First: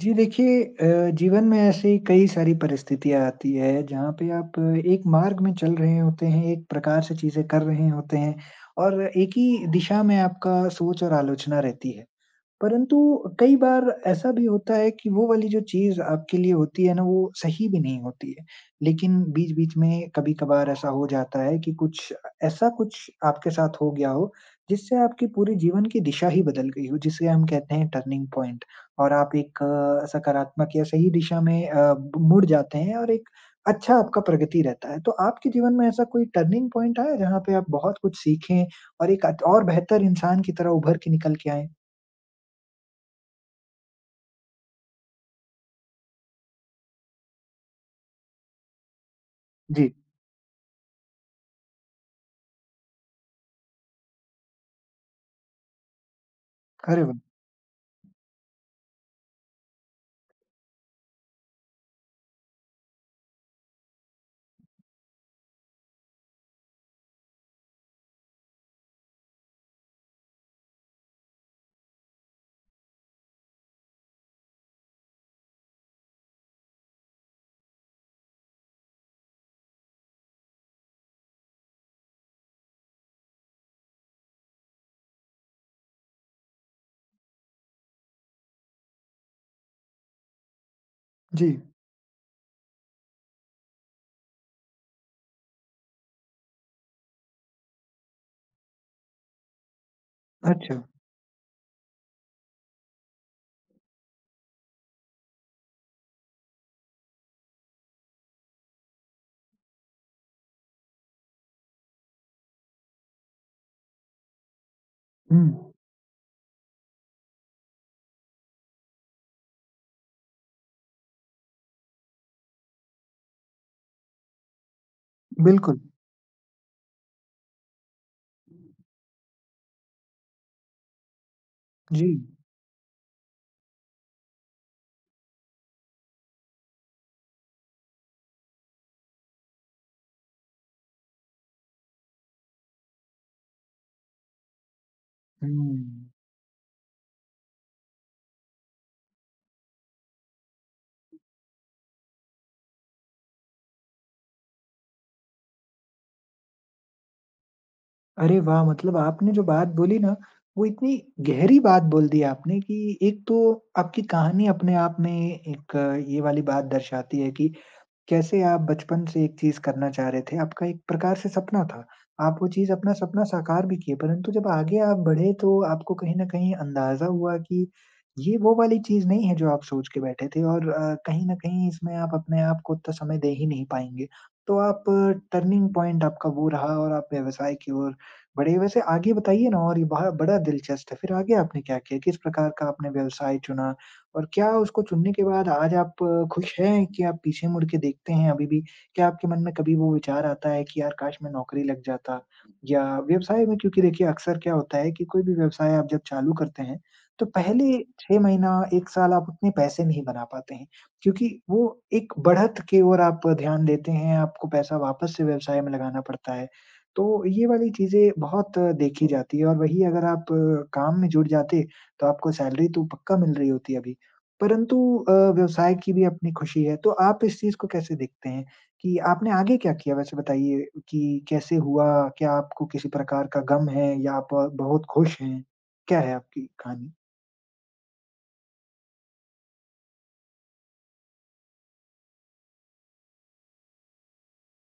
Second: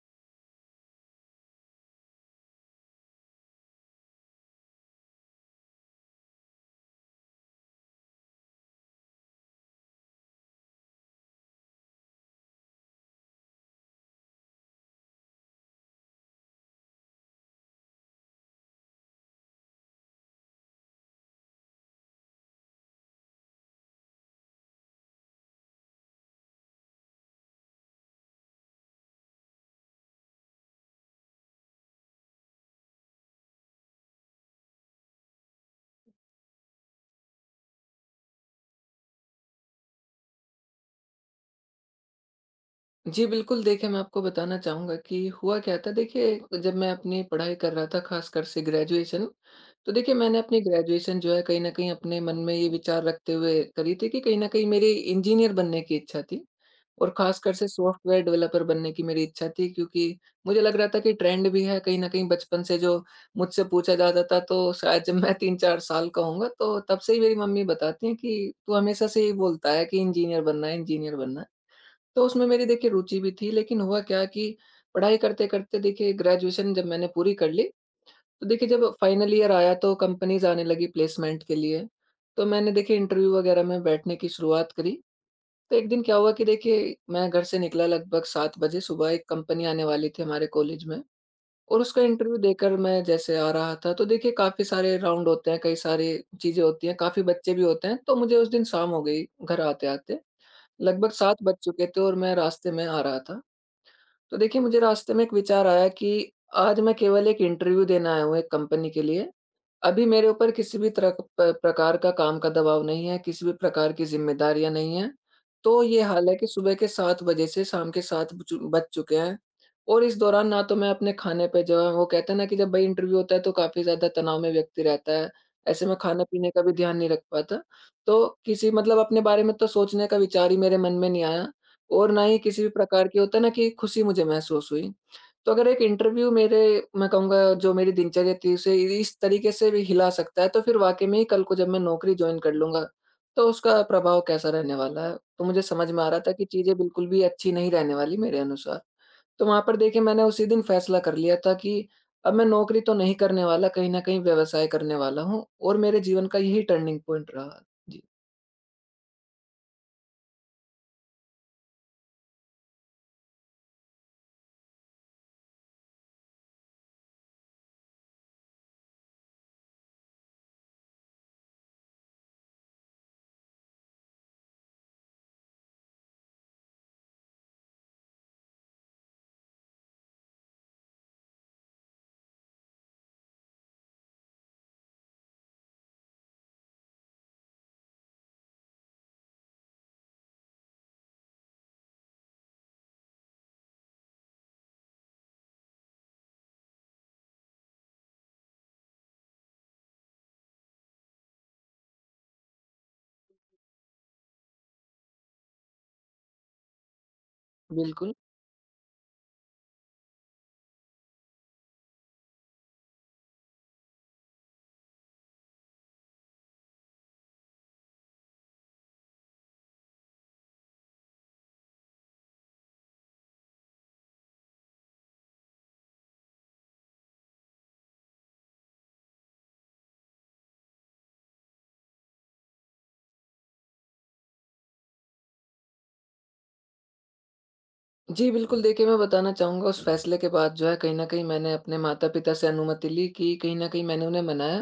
जी देखिए जीवन में ऐसी कई सारी परिस्थितियाँ आती है जहाँ पे आप एक मार्ग में चल रहे होते हैं, एक प्रकार से चीज़ें कर रहे होते हैं और एक ही दिशा में आपका सोच और आलोचना रहती है। परंतु कई बार ऐसा भी होता है कि वो वाली जो चीज़ आपके लिए होती है ना, वो सही भी नहीं होती है। लेकिन बीच-बीच में कभी-कभार ऐसा हो जाता है कि कुछ ऐसा कुछ आपके साथ हो गया हो, जिससे आपके पूरे जीवन की दिशा ही बदल गई हो, जिसे हम कहते हैं टर्निंग पॉइंट और आप एक सकारात्मक या सही दिशा में मुड़ जाते हैं और एक अच्छा आपका प्रगति रहता है। तो आपके जीवन में ऐसा कोई टर्निंग पॉइंट आया, जहाँ पे आप बहुत कुछ सीखें और एक अच और बेहतर इंसान की तरह उभर के निकल के आएँ? जी, बिल्कुल। देखिए, मैं आपको बताना चाहूँगा कि हुआ क्या था। देखिए, जब मैं अपनी पढ़ाई कर रहा था, ख़ासकर से ग्रेजुएशन, जी। तो देखिए मैंने अपनी ग्रेजुएशन जो है कहीं न कहीं अपने मन में ये विचार रखते हुए करी थी कि कहीं न कहीं मेरी इंजीनियर बनने की इच्छा थी। अरे और वाह! ख़ासकर से सॉफ्टवेयर डेवलपर बनने की मेरी इच्छा थी, क्योंकि मुझे लग रहा था कि ट्रेंड भी है। कहीं न कहीं बचपन से जो मुझसे पूछा जाता था, तो शायद जब मैं 3-4 साल का होऊँगा तो तब से ही मेरी मम्मी बताती हैं कि तू हमेशा से ही बोलता है कि इंजीनियर बनना है, इंजीनियर बनना है। तो उसमें मेरी देखिए रुचि भी थी, लेकिन हुआ क्या कि पढ़ाई करते-करते देखिए ग्रेजुएशन जब मैंने पूरी कर ली, तो देखिए जब फाइनल ईयर आया तो कंपनीज़ आने लगी प्लेसमेंट के लिए। तो मैंने देखिए इंटरव्यू वगैरह में बैठने की शुरुआत करी। तो एक दिन क्या हुआ कि देखिए मैं घर से निकला लगभग 7 बजे सुबह। एक कंपनी आने वाली थी हमारे कॉलेज में। जी, और उसका इंटरव्यू देकर मैं जैसे आ रहा था, तो देखिए काफ़ी सारे राउंड होते हैं, कई सारी चीज़ें होती हैं, काफ़ी बच्चे भी होते हैं, तो मुझे उस दिन शाम हो गई घर आते-आते। अच्छा। लगभग 7 बज चुके थे और मैं रास्ते में आ रहा था। तो देखिए मुझे रास्ते में एक विचार आया कि आज मैं केवल एक इंटरव्यू देने आया हूँ एक कंपनी के लिए। अभी मेरे ऊपर किसी भी तरह क प प्रकार का काम का दबाव नहीं है, किसी भी प्रकार की ज़िम्मेदारियाँ नहीं हैं। हुँ, तो ये हाल है कि सुबह के 7 बजे से शाम के 7 बचु बज चुके हैं और इस दौरान ना तो मैं अपने खाने पे जो है, वो कहते हैं ना कि जब भाई इंटरव्यू होता है तो काफ़ी ज़्यादा तनाव में व्यक्ति रहता है। बिल्कुल। ऐसे में खाने-पीने का भी ध्यान नहीं रख पाता। तो किसी मतलब अपने बारे में तो सोचने का विचार ही मेरे मन में नहीं आया। जी, और ना ही किसी भी प्रकार की होता है ना कि खुशी मुझे महसूस हुई। तो अगर एक इंटरव्यू मेरे मैं कहूँगा जो मेरी दिनचर्या थी, उसे इस तरीके से भी हिला सकता है, तो फिर वाक़ई में ही कल को जब मैं नौकरी जॉइन कर लूँगा, तो उसका प्रभाव कैसा रहने वाला है। तो मुझे समझ में आ हुँ। रहा था कि चीज़ें बिल्कुल भी अच्छी नहीं रहने वाली मेरे अनुसार। तो वहाँ पर देखिए मैंने उसी दिन फैसला कर लिया था कि अब मैं नौकरी तो नहीं करने वाला, कहीं न कहीं व्यवसाय करने वाला हूँ, और मेरे जीवन का यही टर्निंग पॉइंट रहा। जी, अरे वाह! मतलब आपने जो बात बोली ना, वो इतनी गहरी बात बोल दी आपने कि एक तो आपकी कहानी अपने आप में एक ये वाली बात दर्शाती है कि कैसे आप बचपन से एक चीज़ करना चाह रहे थे, आपका एक प्रकार से सपना था। आप वो चीज़ अपना सपना साकार भी किए, परंतु जब आगे आप बढ़े तो आपको कहीं न कहीं अंदाज़ा हुआ कि ये वो वाली चीज़ नहीं है जो आप सोच के बैठे थे और कहीं न कहीं इसमें आप अपने आप को उतना समय दे ही नहीं पाएँगे। तो आप टर्निंग पॉइंट आपका वो रहा और आप व्यवसाय की ओर बढ़े। वैसे आगे बताइए ना और ये बहा बड़ा दिलचस्प है, फिर आगे आपने क्या किया? किस प्रकार का आपने व्यवसाय चुना? और क्या उसको चुनने के बाद आज आप खुश हैं कि आप पीछे मुड़ के देखते हैं अभी भी? क्या आपके मन में कभी वो विचार आता है कि यार काश मैं नौकरी लग जाता या व्यवसाय में क्योंकि देखिए अक्सर क्या होता है कि कोई भी व्यवसाय आप जब चालू करते हैं, तो पहले बिल्कुल। 6 महीना, 1 साल आप उतने पैसे नहीं बना पाते हैं क्योंकि वो एक बढ़त की ओर आप ध्यान देते हैं, आपको पैसा वापस से व्यवसाय में लगाना पड़ता है। तो ये वाली चीज़ें बहुत देखी जाती है और वही अगर आप काम में जुट जाते, तो आपको सैलरी तो पक्का मिल रही होती अभी। परंतु व्यवसाय की भी अपनी खुशी है, तो आप इस चीज़ को कैसे देखते हैं कि आपने आगे क्या किया वैसे बताइए कि कैसे हुआ? क्या आपको किसी प्रकार का गम है या आप बहुत खुश हैं? क्या है आपकी कहानी? जी, बिल्कुल। देखिए, मैं बताना चाहूँगा, उस फैसले के बाद जो है कहीं न कहीं मैंने अपने माता-पिता से अनुमति ली, कि कहीं न कहीं मैंने उन्हें मनाया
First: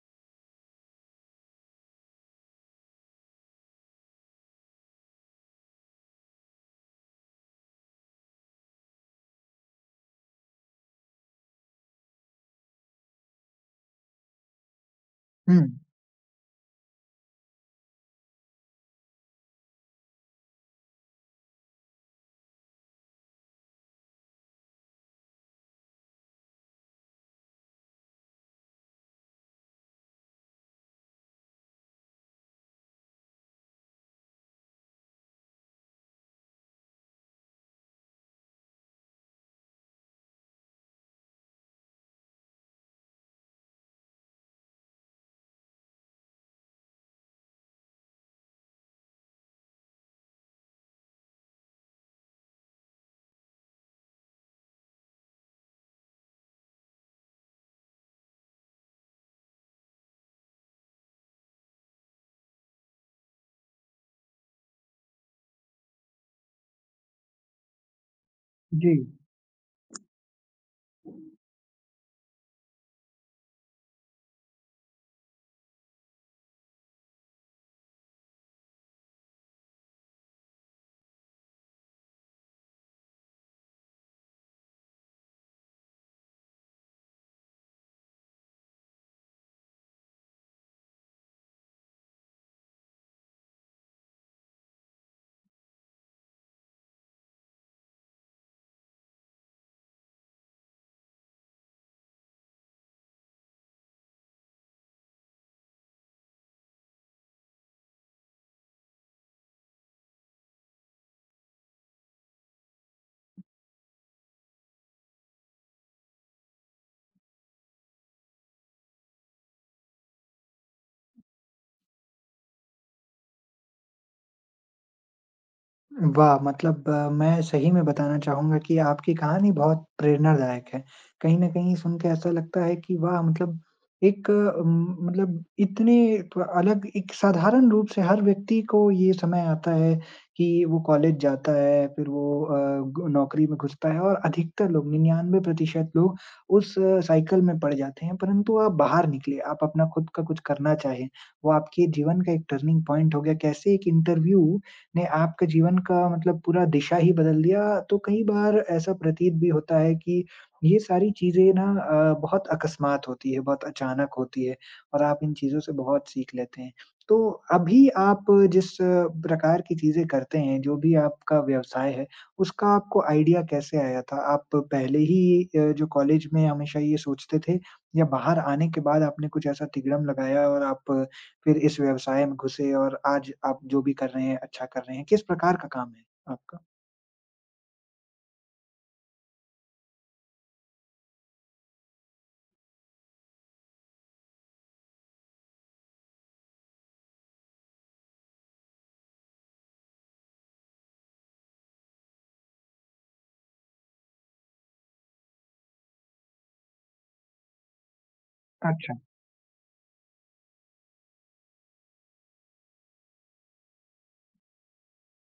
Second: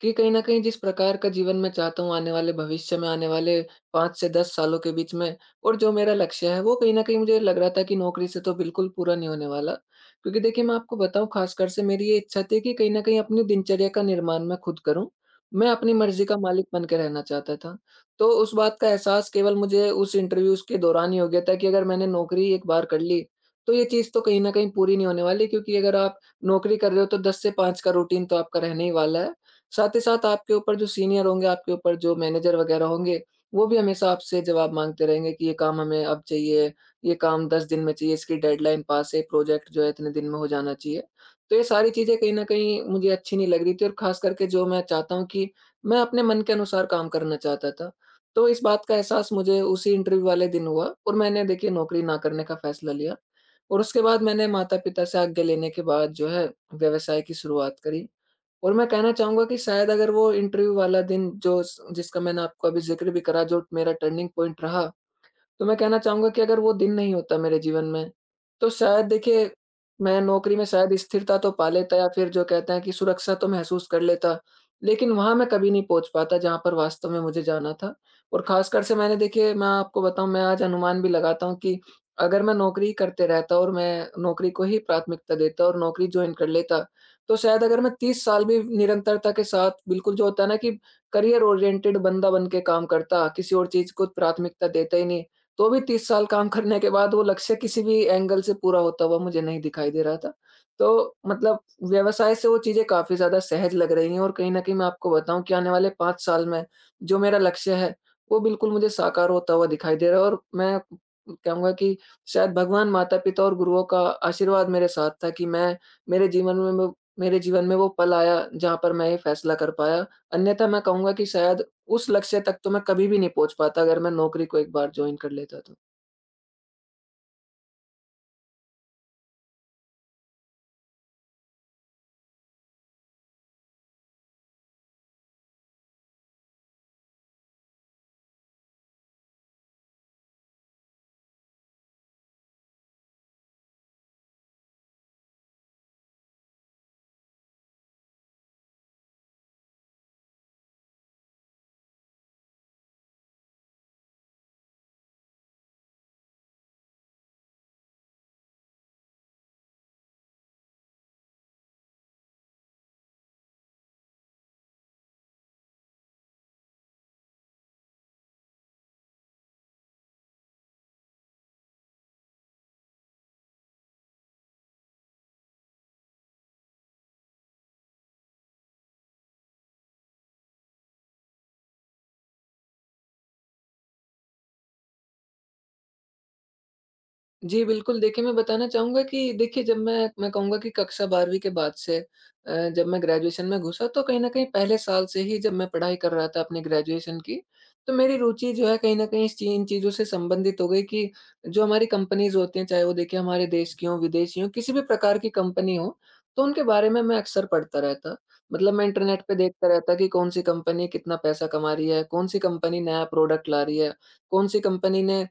कि कहीं न कहीं जिस प्रकार का जीवन मैं चाहता हूँ आने वाले भविष्य में, आने वाले 5 से 10 सालों के बीच में, और जो मेरा लक्ष्य है, वो कहीं न कहीं मुझे लग रहा था कि नौकरी से तो बिल्कुल पूरा नहीं होने वाला। क्योंकि देखिए, मैं आपको बताऊँ, ख़ासकर से मेरी ये इच्छा थी कि कहीं न कहीं अपनी दिनचर्या का निर्माण मैं खुद करूँ। हुँ। मैं अपनी मर्ज़ी का मालिक बन के रहना चाहता था। तो उस बात का एहसास केवल मुझे उस इंटरव्यूज़ के दौरान ही हो गया था कि अगर मैंने नौकरी एक बार कर ली, तो ये चीज़ तो कहीं न कहीं पूरी नहीं होने वाली, क्योंकि अगर आप नौकरी कर रहे हो तो 10 से 5 का रूटीन तो आपका रहने ही वाला है। साथ ही साथ आपके ऊपर जो सीनियर होंगे, आपके ऊपर जो मैनेजर वग़ैरह होंगे, वो भी हमेशा आपसे जवाब माँगते रहेंगे कि ये काम हमें अब चाहिए, ये काम 10 दिन में चाहिए, इसकी डेडलाइन पास है, प्रोजेक्ट जो है इतने दिन में हो जाना चाहिए। तो ये सारी चीज़ें कहीं न कहीं मुझे अच्छी नहीं लग रही थी, और ख़ास करके जो मैं चाहता हूँ, कि मैं अपने मन के अनुसार काम करना चाहता था। तो इस बात का एहसास मुझे उसी इंटरव्यू वाले दिन हुआ, और मैंने देखिए नौकरी ना करने का फैसला लिया, और उसके बाद मैंने माता-पिता से आज्ञा लेने के बाद जो है व्यवसाय की शुरुआत करी। और मैं कहना चाहूँगा कि शायद अगर वो इंटरव्यू वाला दिन जो स जिसका मैंने आपको अभी ज़िक्र भी करा, जो मेरा टर्निंग पॉइंट रहा, तो मैं कहना चाहूँगा कि अगर वो दिन नहीं होता मेरे जीवन में, तो जी। शायद देखिए मैं नौकरी में शायद स्थिरता तो पा लेता, या फिर जो कहते हैं कि सुरक्षा तो महसूस कर लेता। लेकिन वहाँ मैं कभी नहीं पहुँच पाता जहाँ पर वास्तव में मुझे जाना था। और ख़ासकर से मैंने देखिए, मैं आपको बताऊँ, मैं आज अनुमान भी लगाता हूँ कि अगर मैं नौकरी करते रहता, और मैं नौकरी को ही प्राथमिकता देता और नौकरी जॉइन कर लेता, तो शायद अगर मैं 30 साल भी निरंतरता के साथ बिल्कुल जो होता है ना, कि करियर ओरिएंटेड बंदा बन के काम करता, किसी और चीज़ को प्राथमिकता देता ही नहीं, तो भी 30 साल काम करने के बाद वो लक्ष्य किसी भी एंगल से पूरा होता हुआ मुझे नहीं दिखाई दे रहा था। तो मतलब व्यवसाय से वो चीज़ें काफ़ी ज़्यादा सहज लग रही हैं, और कहीं न कहीं मैं आपको बताऊँ कि आने वाले 5 साल में जो मेरा लक्ष्य है, वो बिल्कुल मुझे साकार होता हुआ दिखाई दे रहा है। और मैं कहूँगा कि शायद भगवान, माता-पिता और गुरुओं का आशीर्वाद मेरे साथ था कि मैं मेरे जीवन में वो मेरे जीवन में वो पल आया, जहाँ पर मैं ये फैसला कर पाया। अन्यथा मैं कहूँगा कि शायद उस लक्ष्य तक तो मैं कभी भी नहीं पहुँच पाता, अगर मैं नौकरी को एक बार जॉइन कर लेता तो। वाह! मतलब मैं सही में बताना चाहूँगा कि आपकी कहानी बहुत प्रेरणादायक है। कहीं न कहीं सुन के ऐसा लगता है कि वाह! मतलब एक मतलब इतने प अलग एक साधारण रूप से हर व्यक्ति को ये समय आता है कि वो कॉलेज जाता है, फिर वो अ, ग नौकरी में घुसता है और अधिकतर लोग 99% लोग उस साइकिल में पड़ जाते हैं। परंतु आप बाहर निकले, आप अपना खुद का कुछ करना चाहे, वो आपके जीवन का एक टर्निंग पॉइंट हो गया। कैसे एक इंटरव्यू ने आपके जीवन का मतलब पूरा दिशा ही बदल दिया। तो कई बार ऐसा प्रतीत भी होता है कि ये सारी चीज़ें ना बहुत अकस्मात होती है, बहुत अचानक होती है और आप इन चीज़ों से बहुत सीख लेते हैं। तो अभी आप जिस प्रकार की चीज़ें करते हैं, जो भी आपका व्यवसाय है, उसका आपको आइडिया कैसे आया था? आप पहले ही जो कॉलेज में हमेशा ये सोचते थे या बाहर आने के बाद आपने कुछ ऐसा तिगड़म लगाया और आप फिर इस व्यवसाय में घुसे और आज आप जो भी कर रहे हैं अच्छा कर रहे हैं? किस प्रकार का काम है आपका? जी, बिल्कुल। देखिए, मैं बताना चाहूँगा कि देखिए, जब मैं कहूँगा कि कक्षा 12वीं के बाद से जब मैं ग्रेजुएशन में घुसा, तो कहीं न कहीं पहले साल से ही, जब मैं पढ़ाई कर रहा था अपनी ग्रेजुएशन की, तो मेरी रुचि जो है कहीं न कहीं इस ची इन चीज़ों से संबंधित हो गई, कि जो हमारी कंपनीज़ होती हैं, चाहे वो देखिए हमारे देश की हों, विदेशी हों, किसी भी प्रकार की कंपनी हो, तो उनके बारे में मैं अक्सर पढ़ता रहता। मतलब मैं अच्छा। इंटरनेट पे देखता रहता कि कौन-सी कंपनी कितना पैसा कमा रही है, कौन-सी कंपनी नया प्रोडक्ट ला रही है, कौन-सी कंपनी ने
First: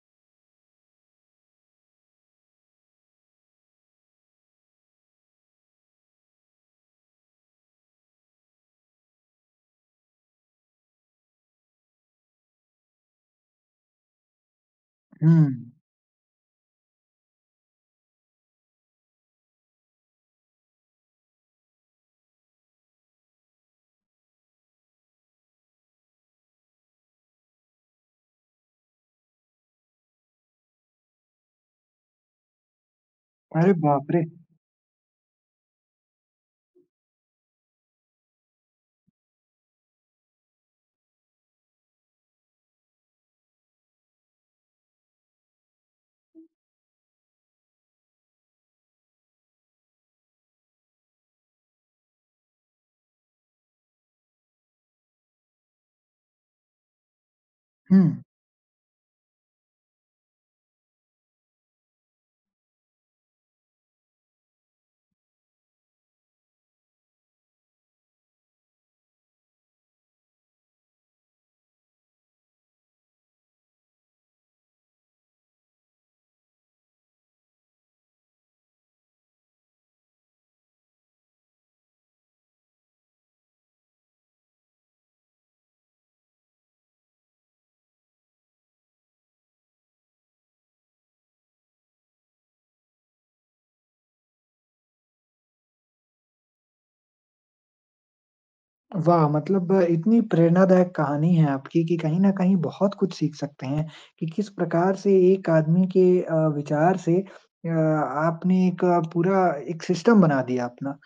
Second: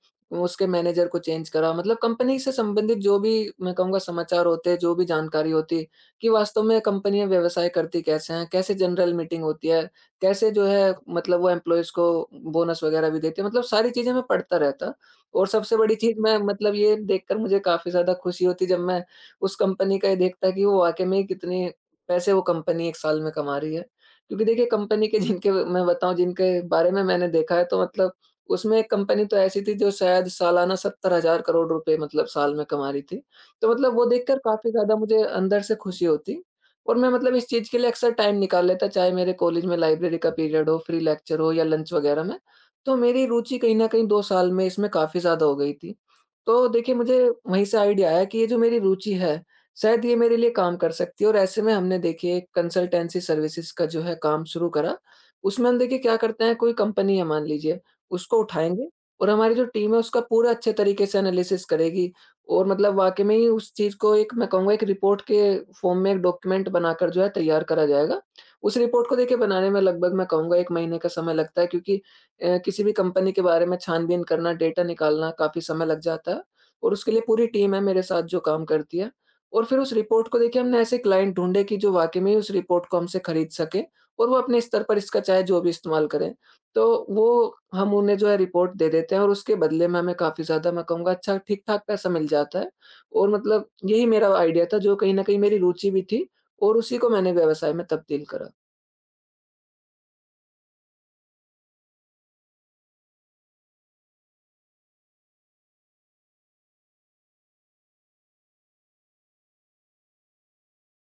उसके मैनेजर को चेंज करा, मतलब कंपनी से संबंधित जो भी मैं कहूँगा समाचार होते हैं, जो भी जानकारी होती है, कि वास्तव में कंपनियाँ व्यवसाय करती कैसे हैं, कैसे जनरल मीटिंग होती है, कैसे जो है मतलब वो एम्प्लॉइज़ को बोनस वगैरह भी देती है, मतलब सारी चीज़ें मैं पढ़ता रहता। हुँ। और सबसे बड़ी चीज़ मैं मतलब ये देखकर मुझे काफ़ी ज़्यादा खुशी होती, जब मैं उस कंपनी का ये देखता कि वो वाक़ई में कितने पैसे वो कंपनी 1 साल में कमा रही है। क्योंकि देखिए कंपनी के जिनके मैं बताऊँ, जिनके बारे में मैंने देखा है, तो मतलब उसमें एक कंपनी तो ऐसी थी जो शायद सालाना 70,000 करोड़ रुपए मतलब साल में कमा रही थी। तो अरे मतलब वो बाप रे! देखकर काफ़ी ज़्यादा मुझे अंदर से खुशी होती, और मैं मतलब इस चीज़ के लिए अक्सर टाइम निकाल लेता, चाहे मेरे कॉलेज में लाइब्रेरी का पीरियड हो, फ्री लेक्चर हो या लंच वगैरह में। तो मेरी रुचि कहीं न कहीं 2 साल में इसमें काफ़ी ज़्यादा हो गई थी। तो देखिए मुझे वहीं से आइडिया आया कि ये जो मेरी रुचि है, शायद ये मेरे लिए काम कर सकती है, और ऐसे में हमने देखिए कंसल्टेंसी सर्विसेज़ का जो है काम शुरू करा। उसमें हम देखिए क्या करते हैं, कोई कंपनी है मान लीजिए, हुँ। उसको उठाएँगे और हमारी जो टीम है उसका पूरा अच्छे तरीके से एनालिसिस करेगी, और मतलब वाक़ई में ही उस चीज़ को एक मैं कहूँगा एक रिपोर्ट के फ़ॉर्म में एक डॉक्यूमेंट बनाकर जो है तैयार करा जाएगा। उस रिपोर्ट को देखिए बनाने में लगभग मैं कहूँगा 1 महीने का समय लगता है, क्योंकि किसी भी कंपनी के बारे में छानबीन करना, डेटा निकालना काफ़ी समय लग जाता है, और उसके लिए पूरी टीम है मेरे साथ जो काम करती है। और फिर उस रिपोर्ट को देखिए हमने ऐसे क्लाइंट ढूँढे कि जो वाक़ई में ही उस रिपोर्ट को हमसे खरीद सके, और वो अपने स्तर पर इसका चाहे जो भी इस्तेमाल करें। तो वो हम उन्हें जो है रिपोर्ट दे देते हैं, और उसके बदले में हमें काफ़ी ज़्यादा मैं कहूँगा अच्छा ठीक-ठाक पैसा मिल जाता है, और मतलब यही मेरा आइडिया था, जो कहीं न कहीं मेरी रुचि भी थी, और उसी को मैंने व्यवसाय में तब्दील करा। वाह! मतलब इतनी प्रेरणादायक कहानी है आपकी कि कहीं न कहीं बहुत कुछ सीख सकते हैं कि किस प्रकार से एक आदमी के विचार से आपने एक पूरा एक सिस्टम बना दिया अपना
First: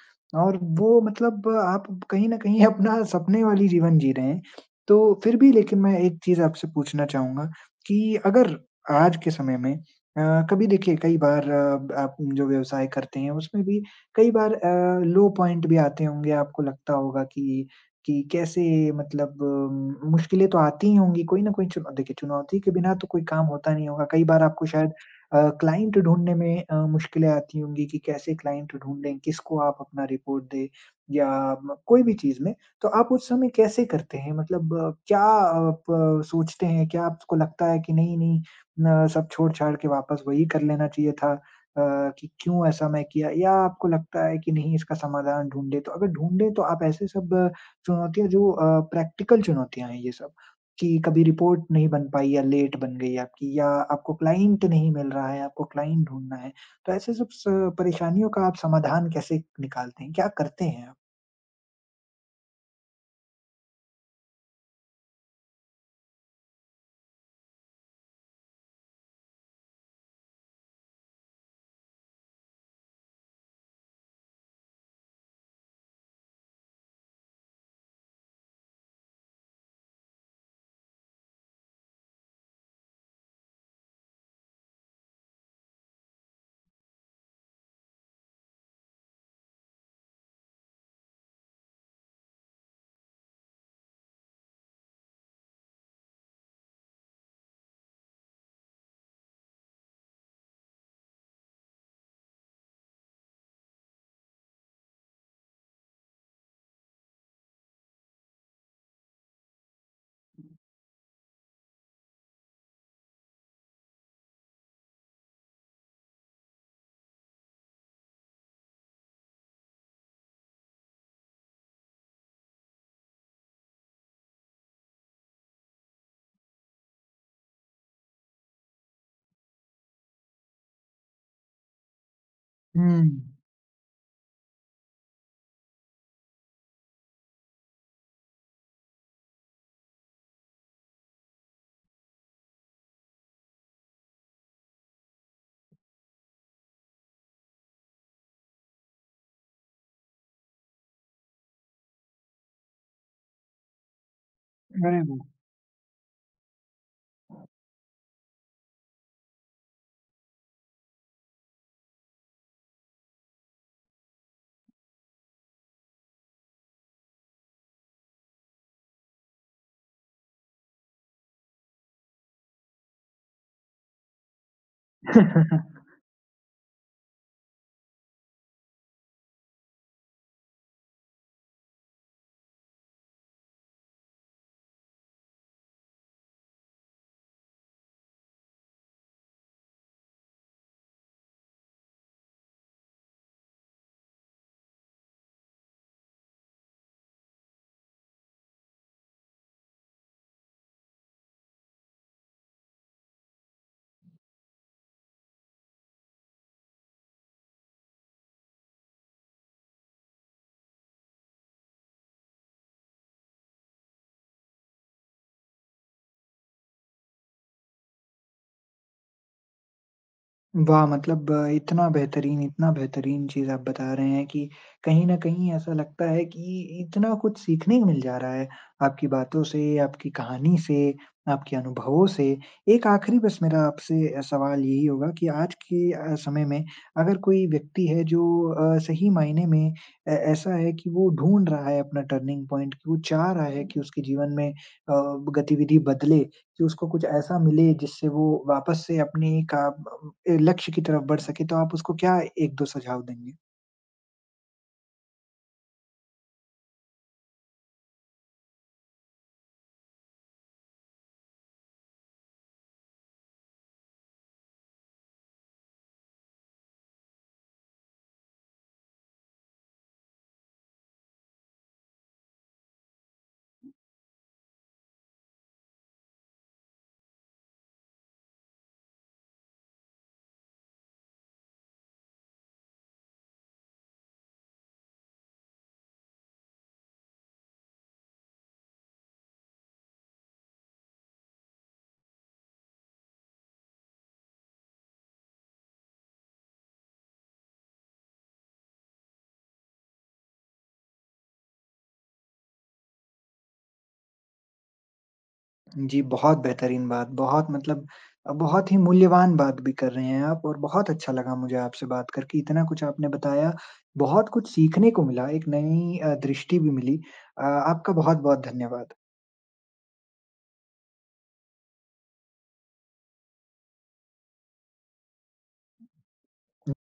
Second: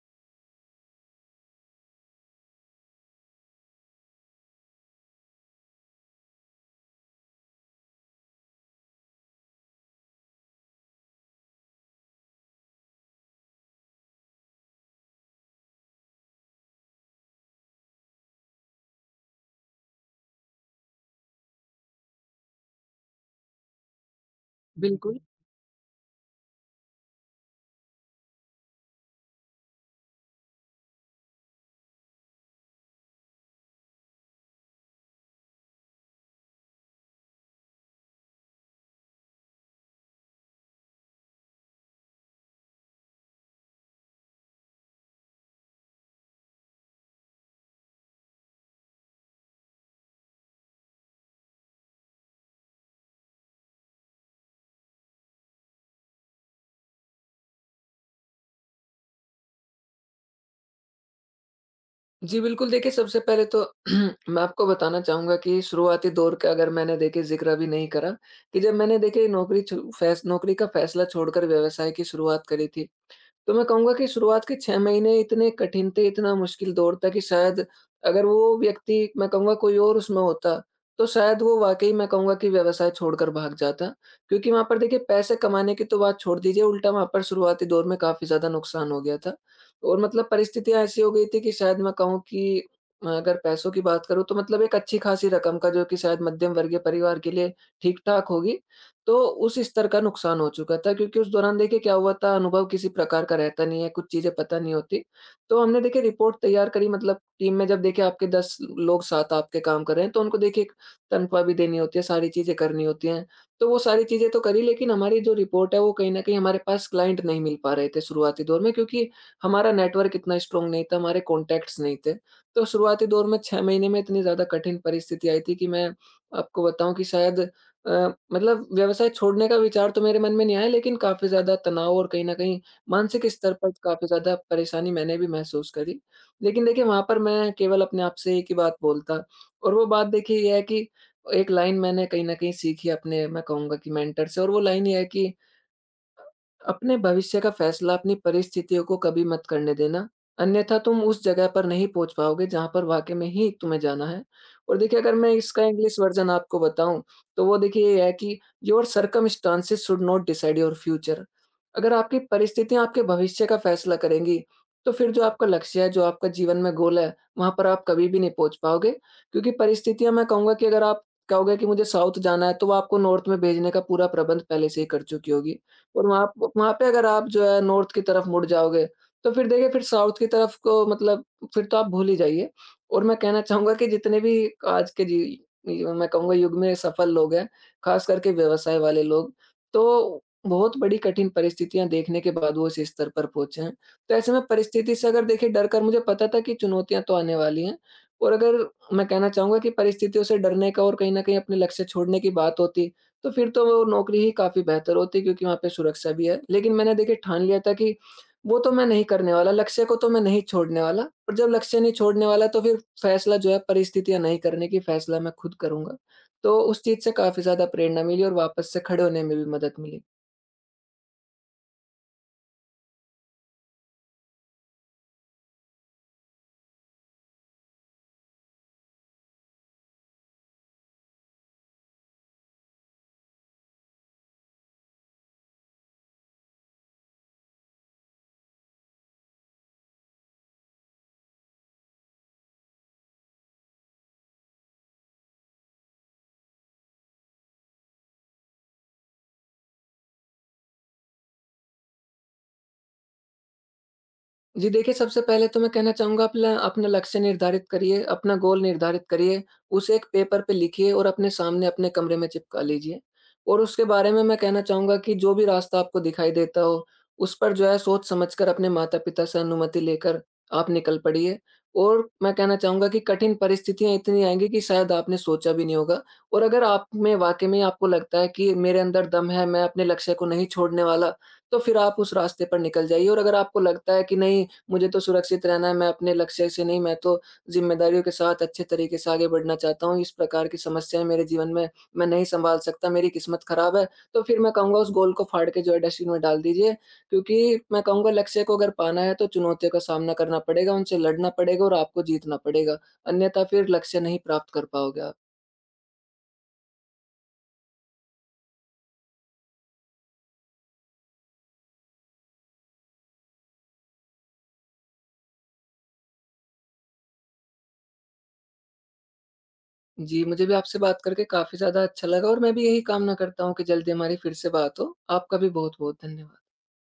और वो मतलब आप कहीं न कहीं अपना सपने वाली जीवन जी रहे हैं। तो फिर भी लेकिन मैं एक चीज़ आपसे पूछना चाहूँगा कि अगर आज के समय में कभी देखिए कई बार आप जो व्यवसाय करते हैं उसमें भी कई बार लो पॉइंट भी आते होंगे, आपको लगता होगा कि कैसे मतलब मुश्किलें तो आती ही होंगी, कोई ना कोई चुनौ देखिए, चुनौती के बिना तो कोई काम होता नहीं होगा। कई बार आपको शायद बिल्कुल। क्लाइंट ढूँढने में मुश्किलें आती होंगी कि कैसे क्लाइंट ढूँढें, किसको आप अपना रिपोर्ट दें या म कोई भी चीज़ में। तो आप उस समय कैसे करते हैं? मतलब क्या आप सोचते हैं? क्या आपको लगता है कि नहीं-नहीं न सब छोड़-छाड़ के वापस वही कर लेना चाहिए था अ, कि क्यों ऐसा मैं किया? या आपको लगता है कि नहीं इसका समाधान ढूँढे? तो अगर ढूँढे तो आप ऐसे सब चुनौतियाँ जो प्रैक्टिकल चुनौतियाँ हैं ये सब, कि कभी रिपोर्ट नहीं बन पाई या लेट बन गई आपकी या आपको क्लाइंट नहीं मिल रहा है, आपको क्लाइंट ढूँढना है। तो ऐसे सब स परेशानियों का आप समाधान कैसे निकालते हैं? क्या करते हैं आप? जी, बिल्कुल। देखिए, सबसे पहले तो मैं आपको बताना चाहूँगा कि शुरुआती दौर का अगर मैंने देखिए ज़िक्र अभी नहीं करा, कि जब मैंने देखिए नौकरी का फैसला छोड़कर व्यवसाय की शुरुआत करी थी। तो मैं कहूँगा कि शुरुआत के 6 महीने इतने कठिन थे, इतना मुश्किल दौर था कि शायद अगर वो व्यक्ति, मैं कहूँगा, कोई और उसमें होता, तो शायद वो वाक़ई, मैं कहूँगा, कि व्यवसाय छोड़कर भाग जाता। क्योंकि वहाँ पर देखिए पैसे कमाने की तो बात छोड़ दीजिए, उल्टा वहाँ पर शुरुआती दौर में काफ़ी ज़्यादा नुकसान हो गया था। और मतलब परिस्थितियाँ ऐसी हो गई थी कि शायद मैं कहूँ कि अगर पैसों की बात करूँ तो मतलब एक अच्छी-खासी रकम का, जो कि शायद मध्यम वर्गीय परिवार के लिए ठीक-ठाक होगी, तो उस स्तर का नुकसान हो चुका था। क्योंकि उस दौरान देखिए क्या हुआ था, अनुभव किसी प्रकार का रहता नहीं है, कुछ चीज़ें पता नहीं होती। तो हमने देखिए रिपोर्ट तैयार करी। मतलब टीम में, जब देखिए आपके 10 लोग साथ आपके काम कर रहे हैं, तो उनको देखिए एक तनख्वाह भी देनी होती है, सारी चीज़ें करनी होती हैं। तो वो सारी चीज़ें तो करी, लेकिन हमारी जो रिपोर्ट है वो कहीं न कहीं, हमारे पास क्लाइंट नहीं मिल पा रहे थे शुरुआती दौर में, क्योंकि हमारा नेटवर्क इतना स्ट्रॉन्ग नहीं था, हमारे कॉन्टैक्ट्स नहीं थे। तो शुरुआती दौर में 6 महीने में इतनी ज़्यादा कठिन परिस्थिति आई थी कि मैं आपको बताऊँ कि शायद अ, मतलब व्यवसाय छोड़ने का विचार तो मेरे मन में नहीं आया, लेकिन काफ़ी ज़्यादा तनाव और कहीं न कहीं हुँ। मानसिक स्तर पर काफ़ी ज़्यादा परेशानी मैंने भी महसूस करी। लेकिन देखिए, वहाँ पर मैं केवल अपने आप से एक ही बात बोलता, और वो बात देखिए ये है कि एक लाइन मैंने कहीं न कहीं सीखी अपने, मैं कहूँगा कि, मेंटर से, और वो लाइन ये है कि अपने भविष्य का फैसला अपनी परिस्थितियों को कभी मत करने देना, अन्यथा तुम उस जगह पर नहीं पहुँच पाओगे जहाँ पर वाक़ई में ही तुम्हें जाना है। और देखिए, अरे अगर वाह! मैं इसका इंग्लिश वर्ज़न आपको बताऊँ, तो वो देखिए ये है कि your circumstances should not decide your future. अगर आपकी परिस्थितियाँ आपके भविष्य का फैसला करेंगी, तो फिर जो आपका लक्ष्य है, जो आपका जीवन में गोल है, वहाँ पर आप कभी भी नहीं पहुँच पाओगे। क्योंकि परिस्थितियाँ, मैं कहूँगा कि, अगर आप कहोगे कि मुझे साउथ जाना है, तो वो आपको नॉर्थ में भेजने का पूरा प्रबंध पहले से ही कर चुकी होगी। और वहाँ पे अगर आप जो है नॉर्थ की तरफ मुड़ जाओगे, तो फिर देखिए फिर साउथ की तरफ को, मतलब फिर तो आप भूल ही जाइए। और मैं कहना चाहूँगा कि जितने भी आज के जी य मैं कहूँगा युग में सफल लोग हैं, ख़ास करके व्यवसाय वाले लोग, तो बहुत बड़ी कठिन परिस्थितियाँ देखने के बाद वो इस स्तर पर पहुँचे हैं। तो ऐसे में परिस्थिति से अगर देखिए डर कर, मुझे पता था कि चुनौतियाँ तो आने वाली हैं, और अगर मैं कहना चाहूँगा कि परिस्थितियों से डरने का और कहीं न कहीं अपने लक्ष्य छोड़ने की बात होती, तो फिर तो वो नौकरी ही काफ़ी बेहतर होती, क्योंकि वहाँ पे सुरक्षा भी है। लेकिन मैंने देखिए ठान लिया था कि वो तो मैं नहीं करने वाला, लक्ष्य को तो मैं नहीं छोड़ने वाला, और जब लक्ष्य नहीं छोड़ने वाला तो फिर फैसला, जो है, परिस्थितियाँ नहीं करने की, फैसला मैं खुद करूँगा। तो उस चीज़ से काफ़ी ज़्यादा प्रेरणा मिली और वापस से खड़े होने में भी मदद मिली। वाह! मतलब इतना बेहतरीन चीज़ आप बता रहे हैं कि कहीं न कहीं ऐसा लगता है कि इतना कुछ सीखने को मिल जा रहा है, आपकी बातों से, आपकी कहानी से, आपके अनुभवों से। एक आखिरी बस मेरा आपसे सवाल यही होगा कि आज के समय में अगर कोई व्यक्ति है जो सही मायने में ए ऐसा है कि वो ढूँढ रहा है अपना टर्निंग पॉइंट, कि वो चाह रहा है कि उसके जीवन में गतिविधि बदले कि उसको कुछ ऐसा मिले जिससे वो वापस से अपने का लक्ष्य की तरफ बढ़ सके, तो आप उसको क्या 1-2 सुझाव देंगे? जी देखिए, सबसे पहले तो मैं कहना चाहूँगा, अपना अपना लक्ष्य निर्धारित करिए, अपना गोल निर्धारित करिए, उसे एक पेपर पे लिखिए और अपने सामने अपने कमरे में चिपका लीजिए। और उसके बारे में मैं कहना चाहूँगा कि जो भी रास्ता आपको दिखाई देता हो, उस पर जो है सोच समझ कर, अपने माता-पिता से अनुमति लेकर आप निकल पड़िए। और मैं कहना चाहूँगा कि कठिन परिस्थितियाँ इतनी आएँगी कि शायद आपने सोचा भी नहीं होगा, और अगर आप में वाक़ई में आपको लगता है कि मेरे अंदर दम है, मैं अपने लक्ष्य को नहीं छोड़ने वाला, तो फिर आप उस रास्ते पर निकल जाइए। और अगर आपको लगता है कि नहीं, मुझे तो सुरक्षित रहना है, मैं अपने लक्ष्य से नहीं, मैं तो ज़िम्मेदारियों के साथ अच्छे तरीके से आगे बढ़ना चाहता हूँ, इस प्रकार की समस्याएँ मेरे जीवन में मैं नहीं सँभाल सकता, मेरी किस्मत ख़राब है, तो फिर मैं कहूँगा उस गोल को फाड़ के, जो है, डस्टबिन में डाल दीजिए। क्योंकि मैं कहूँगा लक्ष्य को अगर पाना है, तो चुनौतियों का सामना करना पड़ेगा, उनसे लड़ना पड़ेगा और आपको जीतना पड़ेगा, अन्यथा फिर लक्ष्य नहीं प्राप्त कर पाओगे आप। जी, बहुत बेहतरीन बात, बहुत मतलब बहुत ही मूल्यवान बात भी कर रहे हैं आप और बहुत अच्छा लगा मुझे आपसे बात करके। इतना कुछ आपने बताया, बहुत कुछ सीखने को मिला, एक नई दृष्टि भी मिली। आपका बहुत-बहुत धन्यवाद। जी, मुझे भी आपसे बात करके काफ़ी ज़्यादा अच्छा लगा और मैं भी यही कामना करता हूँ कि जल्दी हमारी फिर से बात हो। आपका भी बहुत-बहुत धन्यवाद।